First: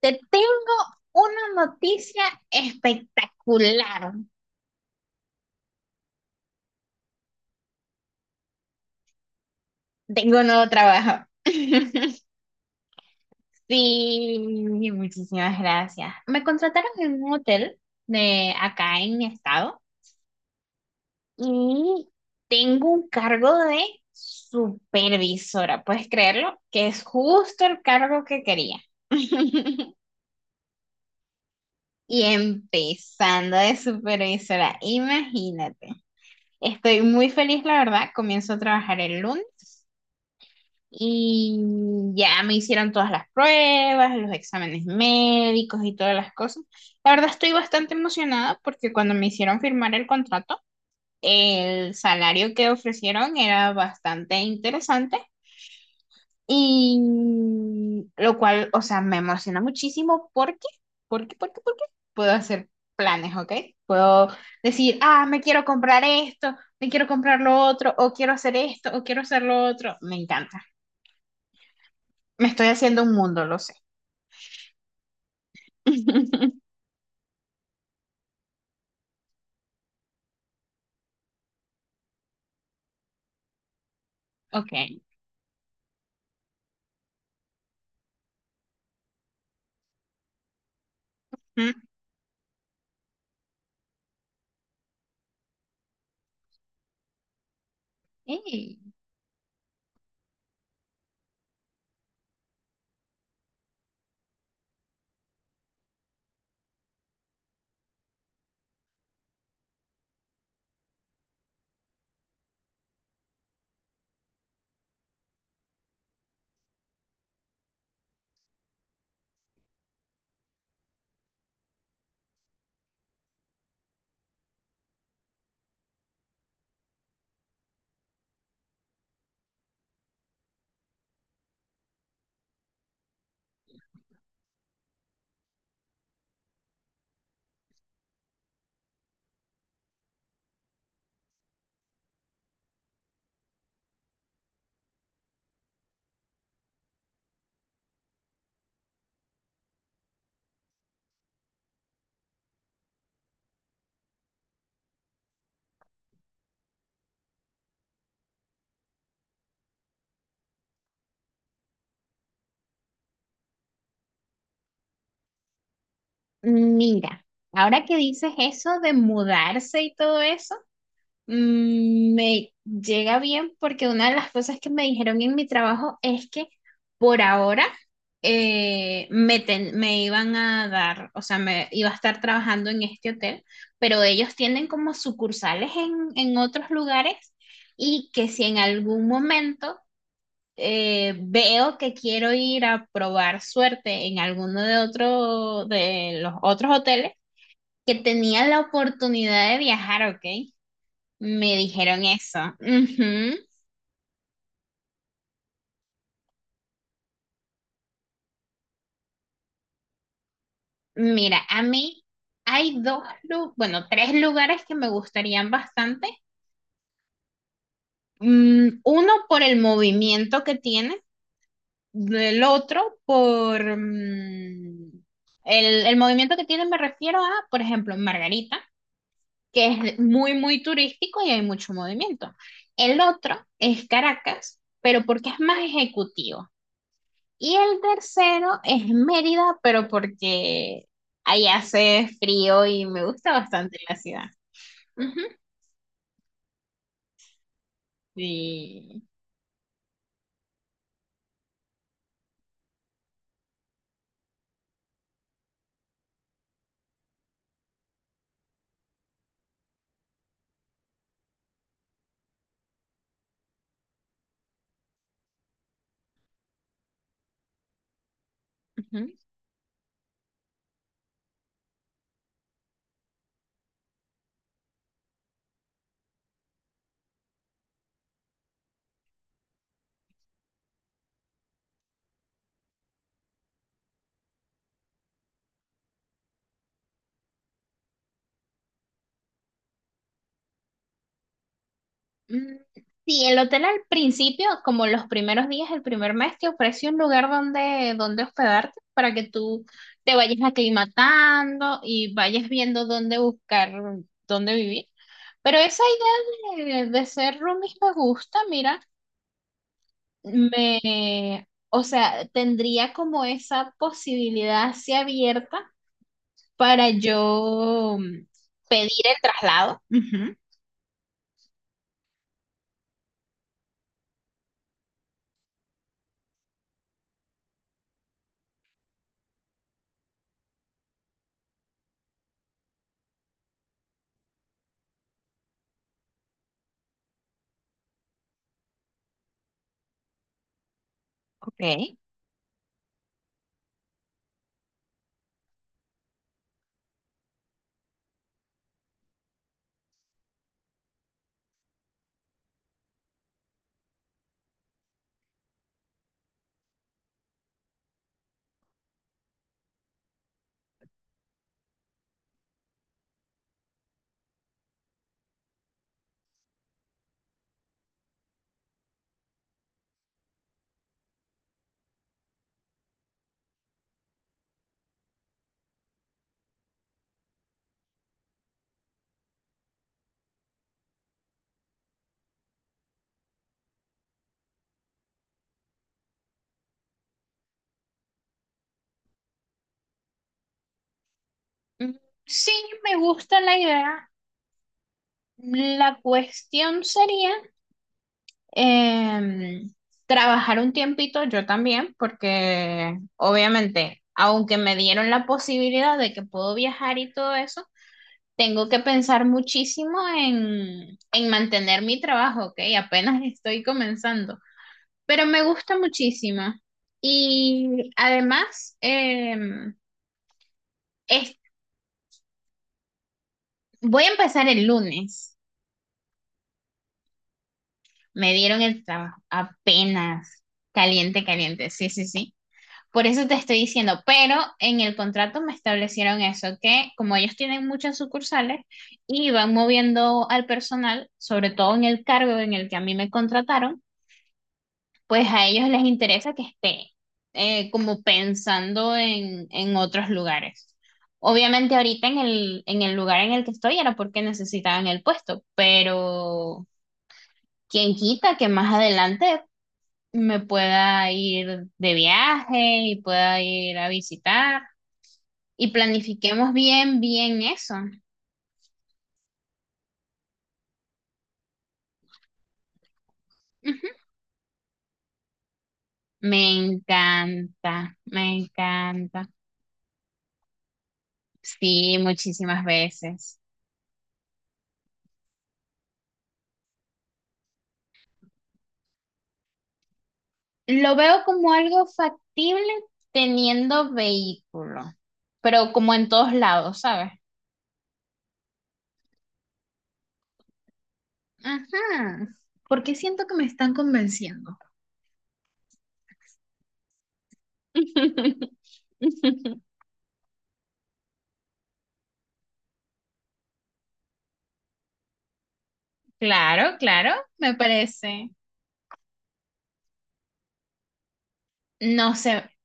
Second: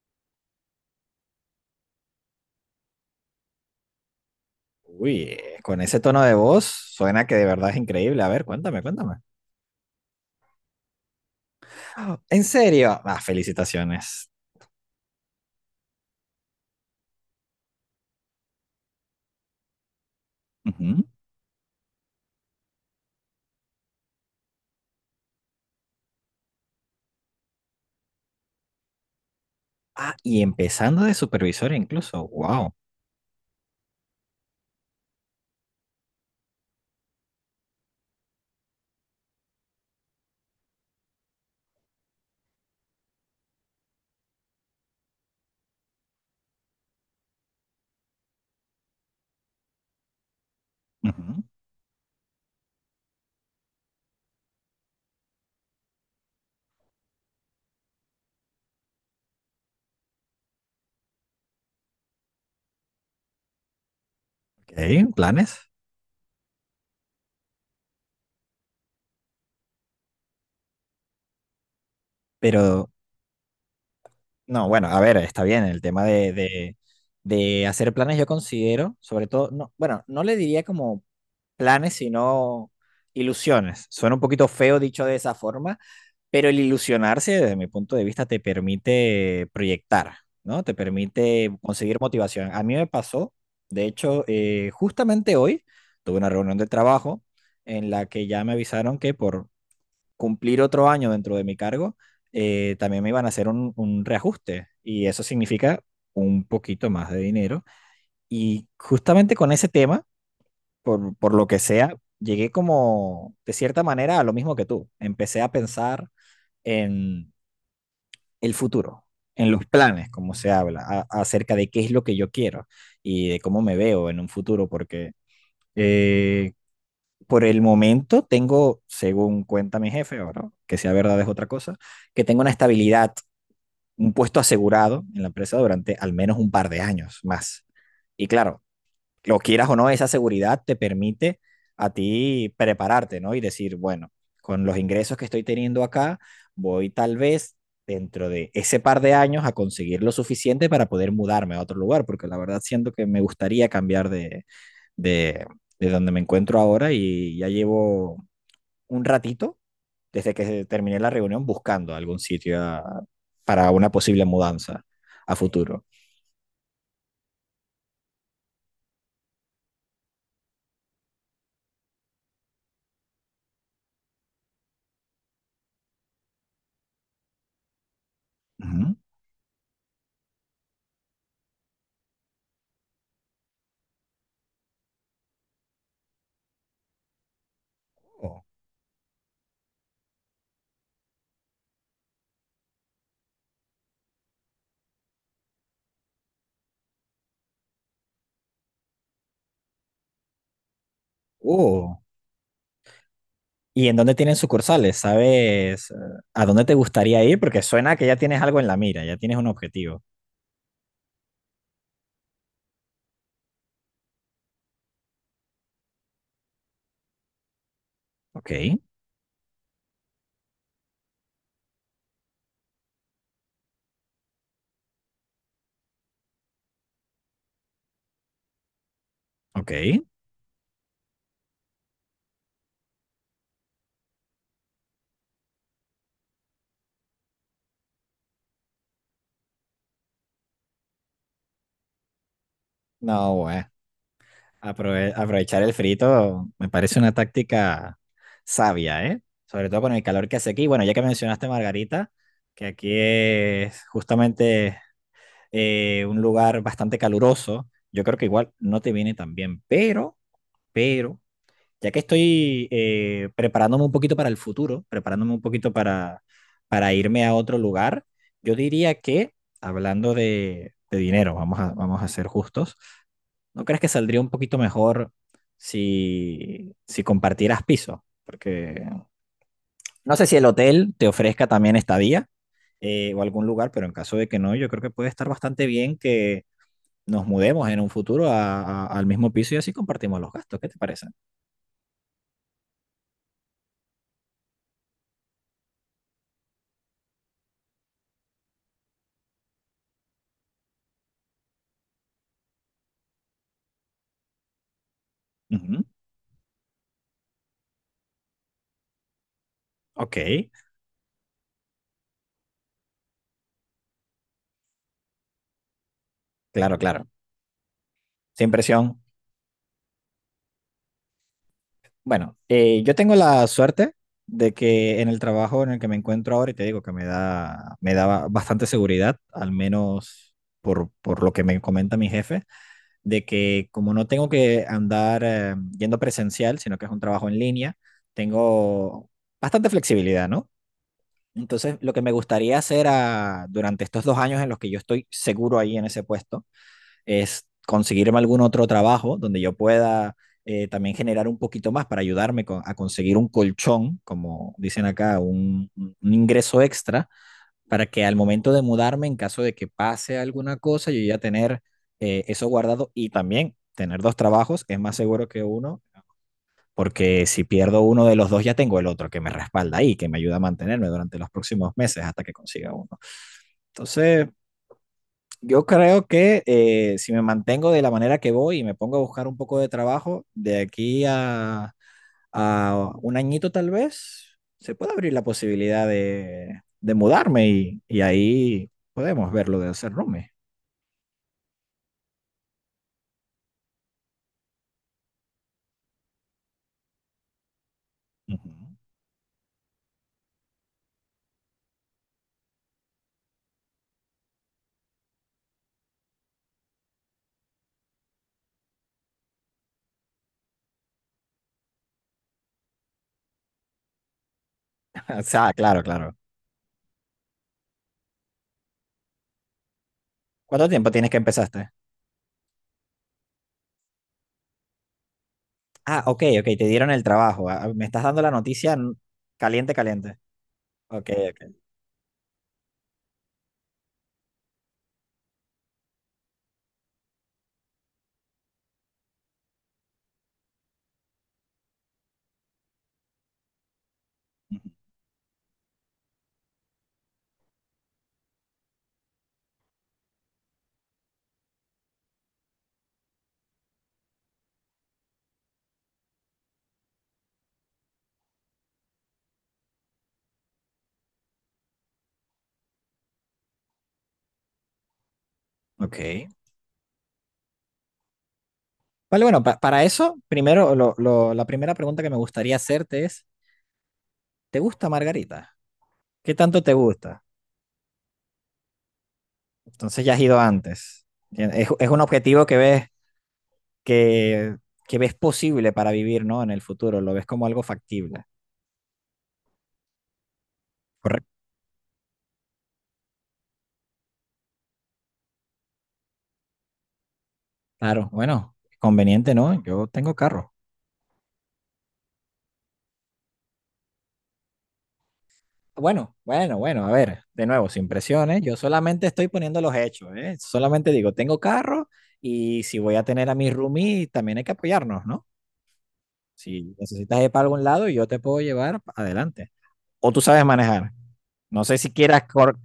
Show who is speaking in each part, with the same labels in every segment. Speaker 1: Te tengo una noticia espectacular.
Speaker 2: Uy, con ese tono de voz suena que de verdad es increíble. A ver, cuéntame, cuéntame.
Speaker 1: Tengo un nuevo trabajo.
Speaker 2: Ah, ¿en serio? Ah, felicitaciones.
Speaker 1: Sí, muchísimas gracias. Me contrataron en un hotel de acá en mi estado
Speaker 2: Ujú.
Speaker 1: y tengo un cargo de supervisora. ¿Puedes creerlo? Que es justo el cargo que quería.
Speaker 2: Ah, y empezando de supervisor
Speaker 1: Y
Speaker 2: incluso. Wow.
Speaker 1: empezando de supervisora, imagínate. Estoy muy feliz, la verdad. Comienzo a trabajar el lunes. Y ya me hicieron todas las pruebas, los exámenes médicos y todas las cosas. La verdad estoy bastante emocionada porque cuando me hicieron firmar el contrato,
Speaker 2: Ujú.
Speaker 1: el salario que ofrecieron era bastante interesante y lo cual, o sea, me emociona muchísimo porque puedo hacer planes, ¿ok? Puedo decir,
Speaker 2: Ok,
Speaker 1: ah, me quiero
Speaker 2: planes.
Speaker 1: comprar esto, me quiero comprar lo otro, o quiero hacer esto, o quiero hacer lo otro. Me encanta. Me estoy
Speaker 2: Pero
Speaker 1: haciendo un mundo, lo sé.
Speaker 2: no, bueno, a ver, está bien. El tema de, de hacer planes yo considero, sobre todo, no, bueno, no le diría como planes, sino ilusiones. Suena un poquito feo
Speaker 1: Ok.
Speaker 2: dicho de esa forma, pero el ilusionarse, desde mi punto de vista, te permite proyectar, ¿no? Te permite
Speaker 1: Mm,
Speaker 2: conseguir motivación. A mí me pasó, de hecho, justamente hoy tuve una reunión de trabajo en la que ya me
Speaker 1: Ey,
Speaker 2: avisaron que por cumplir otro año dentro de mi cargo, también me iban a hacer un reajuste y eso significa un poquito más de dinero. Y justamente con ese tema, por lo que sea, llegué como, de cierta manera, a lo mismo que tú. Empecé a pensar en el futuro, en los planes, como se habla, acerca de qué es lo que yo quiero y de cómo me veo en un futuro, porque eh, por el momento tengo, según cuenta mi jefe, ahora, que sea verdad es otra cosa, que tengo una estabilidad, un puesto asegurado en la empresa durante al menos un par de años más. Y claro, lo quieras o no, esa seguridad te permite a ti prepararte, ¿no? Y decir, bueno, con los ingresos que estoy teniendo acá, voy tal vez dentro de ese par de años a conseguir lo suficiente para poder mudarme a otro lugar, porque la verdad siento que me gustaría cambiar de, de, de donde me encuentro ahora y ya llevo un ratito desde que terminé la reunión buscando algún sitio para una posible mudanza a futuro.
Speaker 1: mira, ahora que dices eso de mudarse y todo eso, me llega bien porque una de las cosas que me dijeron en mi trabajo es que por ahora
Speaker 2: Ujú.
Speaker 1: me iban a dar, o sea, me iba a estar trabajando en este hotel, pero ellos tienen como sucursales en otros lugares y que si
Speaker 2: Oh.
Speaker 1: en algún momento veo que quiero ir a probar suerte en alguno de otro de los otros hoteles que tenían la oportunidad de viajar, ¿ok? Me
Speaker 2: Oh.
Speaker 1: dijeron eso. Ujú.
Speaker 2: ¿Y en dónde tienen sucursales? ¿Sabes a dónde te gustaría ir? Porque suena que ya tienes algo en la mira, ya tienes un objetivo.
Speaker 1: Mira, a mí hay bueno, tres lugares que me gustarían bastante.
Speaker 2: Ok,
Speaker 1: Uno por el movimiento que tiene, el otro por el, movimiento que tiene me refiero a, por ejemplo, Margarita, que
Speaker 2: ok.
Speaker 1: es muy, muy turístico y hay mucho movimiento. El otro es Caracas, pero porque es más ejecutivo. Y el tercero es Mérida, pero porque ahí hace frío y me gusta
Speaker 2: No, bueno,
Speaker 1: bastante la ciudad. Ujú.
Speaker 2: aprovechar el frito me parece una táctica
Speaker 1: Sí.
Speaker 2: sabia, ¿eh? Sobre todo con el calor que hace aquí. Bueno, ya que mencionaste Margarita, que aquí es justamente un lugar bastante caluroso, yo creo que igual no te viene tan bien, pero ya que estoy preparándome un poquito para el futuro, preparándome un poquito para irme a otro lugar, yo diría que, hablando de dinero, vamos a, vamos a ser justos, ¿no crees que saldría un poquito mejor si, si compartieras piso? Porque no sé si el hotel te ofrezca también estadía o algún lugar, pero en caso de que no, yo creo que puede estar bastante bien que nos mudemos en un futuro al mismo piso y así compartimos los gastos. ¿Qué te parece?
Speaker 1: Mm, Sí, el hotel al principio, como los primeros días, el primer mes, te ofrece un lugar donde, donde hospedarte para que tú te vayas aclimatando y vayas viendo dónde buscar, dónde vivir. Pero esa
Speaker 2: Ujú.
Speaker 1: idea de ser roomies me gusta, mira,
Speaker 2: Ok,
Speaker 1: o sea, tendría como esa posibilidad así abierta
Speaker 2: claro,
Speaker 1: para
Speaker 2: claro.
Speaker 1: yo
Speaker 2: Sin presión.
Speaker 1: pedir el traslado. Ujú.
Speaker 2: Bueno, yo tengo la suerte de que en el trabajo en el que me encuentro ahora, y te digo que me da bastante seguridad, al menos por lo que me comenta mi jefe, de que como no tengo que andar yendo presencial, sino que es un trabajo en línea, tengo bastante flexibilidad, ¿no? Entonces, lo
Speaker 1: Ok.
Speaker 2: que me gustaría hacer durante estos dos años en los que yo estoy seguro ahí en ese puesto, es conseguirme algún otro trabajo donde yo pueda también generar un poquito más para ayudarme con, a conseguir un colchón, como dicen acá, un ingreso extra, para que al momento de mudarme, en caso de que pase alguna cosa, yo ya tener eso guardado y también tener dos trabajos es más seguro que uno, porque si pierdo uno de los dos, ya tengo el otro que me respalda ahí, que me ayuda a mantenerme durante los próximos meses hasta que consiga uno. Entonces, yo creo que si me mantengo de la manera que voy y me pongo a buscar un poco de trabajo, de aquí a un añito tal vez, se puede abrir la posibilidad de mudarme y ahí podemos ver lo de hacer roomie.
Speaker 1: Mm, Sí, me gusta la idea. La cuestión sería
Speaker 2: Ujú.
Speaker 1: em, trabajar un tiempito yo también, porque obviamente, aunque me dieron la posibilidad de que puedo viajar y todo eso, tengo que pensar muchísimo en mantener mi trabajo, ¿ok? Apenas estoy comenzando,
Speaker 2: O
Speaker 1: pero me
Speaker 2: sea,
Speaker 1: gusta
Speaker 2: claro, claro.
Speaker 1: muchísimo. Y además,
Speaker 2: ¿Cuánto tiempo tienes que
Speaker 1: es-
Speaker 2: empezaste?
Speaker 1: voy a empezar el lunes.
Speaker 2: Ah, ok, ok, te dieron el trabajo. Ah, me estás dando la
Speaker 1: Me dieron
Speaker 2: noticia
Speaker 1: el trabajo
Speaker 2: caliente, caliente.
Speaker 1: apenas.
Speaker 2: Ok,
Speaker 1: Caliente,
Speaker 2: ok.
Speaker 1: caliente, sí, sí, sí. Por eso te estoy diciendo, pero en el contrato me establecieron eso, que como ellos tienen muchas sucursales y van moviendo al personal, sobre todo en el cargo en el que a mí me contrataron,
Speaker 2: Ujú.
Speaker 1: pues a ellos les interesa que esté como pensando en otros lugares. Obviamente ahorita en el lugar en el que estoy era porque necesitaban el puesto, pero quién quita que más adelante me pueda ir de viaje y pueda ir a visitar. Y
Speaker 2: Ok.
Speaker 1: planifiquemos bien, bien eso.
Speaker 2: Vale, bueno, para eso, primero, la primera pregunta que me gustaría hacerte es...
Speaker 1: Ujú.
Speaker 2: ¿te gusta Margarita? ¿Qué
Speaker 1: Me
Speaker 2: tanto te gusta?
Speaker 1: encanta, me encanta.
Speaker 2: Entonces ya has ido antes. Es
Speaker 1: Sí,
Speaker 2: un objetivo
Speaker 1: muchísimas veces.
Speaker 2: que, que ves posible para vivir, ¿no? En el futuro, lo ves como algo factible.
Speaker 1: Lo veo
Speaker 2: Correcto.
Speaker 1: como algo factible teniendo vehículo, pero como en todos lados, ¿sabes?
Speaker 2: Claro, bueno, conveniente, ¿no? Yo tengo carro.
Speaker 1: Ajá. Porque siento que me están convenciendo.
Speaker 2: Bueno, bueno, bueno, a ver, de nuevo, sin presiones, yo solamente estoy poniendo los hechos, ¿eh? Solamente digo, tengo carro y si voy a tener a mi roomie, también hay que apoyarnos, ¿no? Si
Speaker 1: Claro, claro,
Speaker 2: necesitas ir para
Speaker 1: me
Speaker 2: algún lado, yo te
Speaker 1: parece.
Speaker 2: puedo llevar adelante. O tú sabes manejar, no sé si
Speaker 1: No
Speaker 2: quieras
Speaker 1: sé.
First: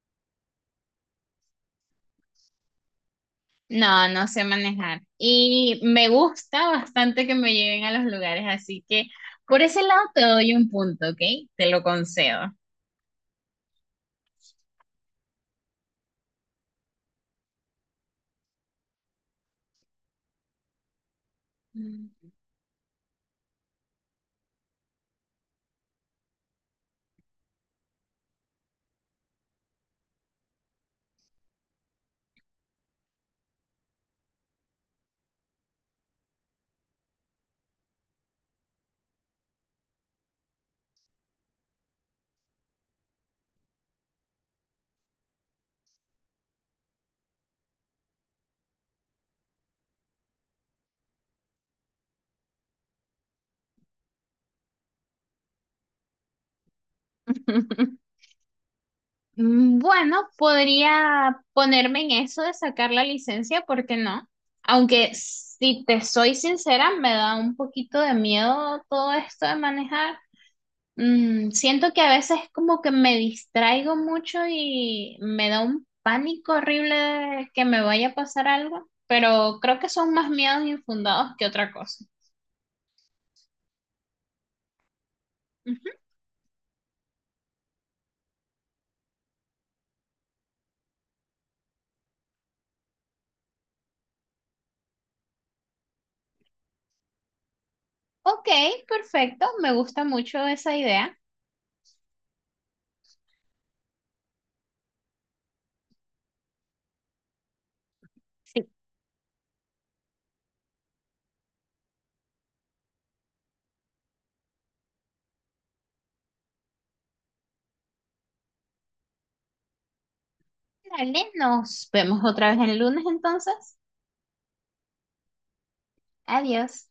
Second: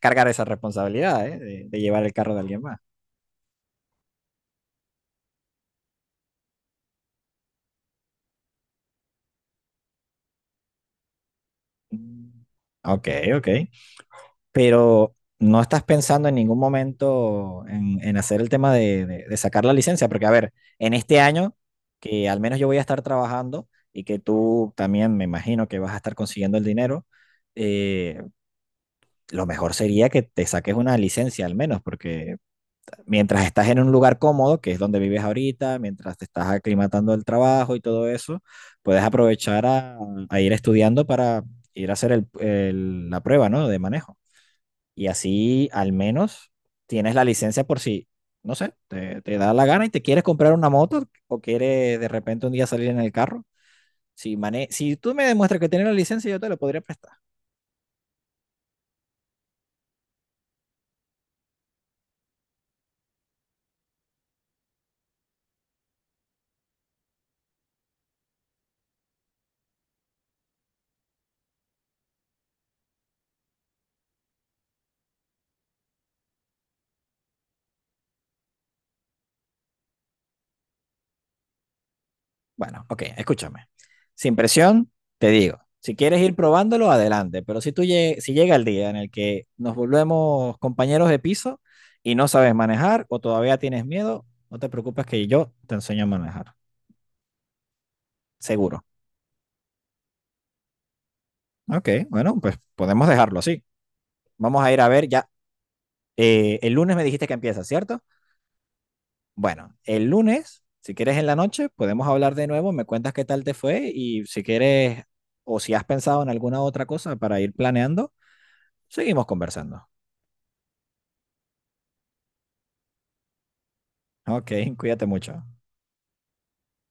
Speaker 2: cargar esa responsabilidad, ¿eh? De llevar el carro de alguien más.
Speaker 1: No, no sé manejar. Y me gusta bastante que me lleven a los lugares, así que por ese lado te doy un punto, ¿ok? Te lo
Speaker 2: Mm.
Speaker 1: concedo.
Speaker 2: Ok, ok. Pero no estás pensando en ningún momento en hacer el tema de, de sacar la licencia, porque a ver, en este año, que
Speaker 1: Mm.
Speaker 2: al menos yo voy a estar trabajando y que tú también me imagino que vas a estar consiguiendo el dinero, eh, lo mejor sería que te saques una licencia al menos, porque mientras estás en un lugar cómodo, que es donde vives ahorita, mientras te estás aclimatando al trabajo y todo eso, puedes aprovechar a ir estudiando para ir a hacer la prueba, ¿no? De manejo. Y así al menos tienes la licencia por si, no sé, te da la gana y te quieres comprar una moto o quieres de repente un día salir en el carro. Si, mane si tú me demuestras que tienes la licencia, yo te la podría prestar.
Speaker 1: Bueno, podría ponerme en eso de sacar la licencia, ¿por qué no? Aunque si te soy sincera, me da un poquito de miedo todo esto de manejar. Siento que a veces como que me distraigo mucho y me da un pánico horrible de que me vaya a pasar algo, pero creo que son más miedos infundados que otra cosa.
Speaker 2: Bueno, ok, escúchame. Sin presión, te digo,
Speaker 1: Ujú.
Speaker 2: si quieres ir probándolo, adelante, pero si tú si llega el día en el que nos volvemos compañeros de piso y no sabes manejar o todavía tienes miedo, no te preocupes que yo te enseño a manejar,
Speaker 1: Ok,
Speaker 2: seguro.
Speaker 1: perfecto, me gusta mucho esa idea.
Speaker 2: Ok, bueno, pues podemos dejarlo así. Vamos a ir a ver ya. El lunes me dijiste que empieza, ¿cierto?
Speaker 1: Sí.
Speaker 2: Bueno, el lunes, si quieres en la noche, podemos hablar de nuevo, me cuentas qué tal te fue y si quieres o si has pensado en alguna otra cosa para ir planeando. Seguimos conversando.
Speaker 1: Dale, nos vemos otra vez el lunes entonces.
Speaker 2: Ok, cuídate mucho.
Speaker 1: Adiós.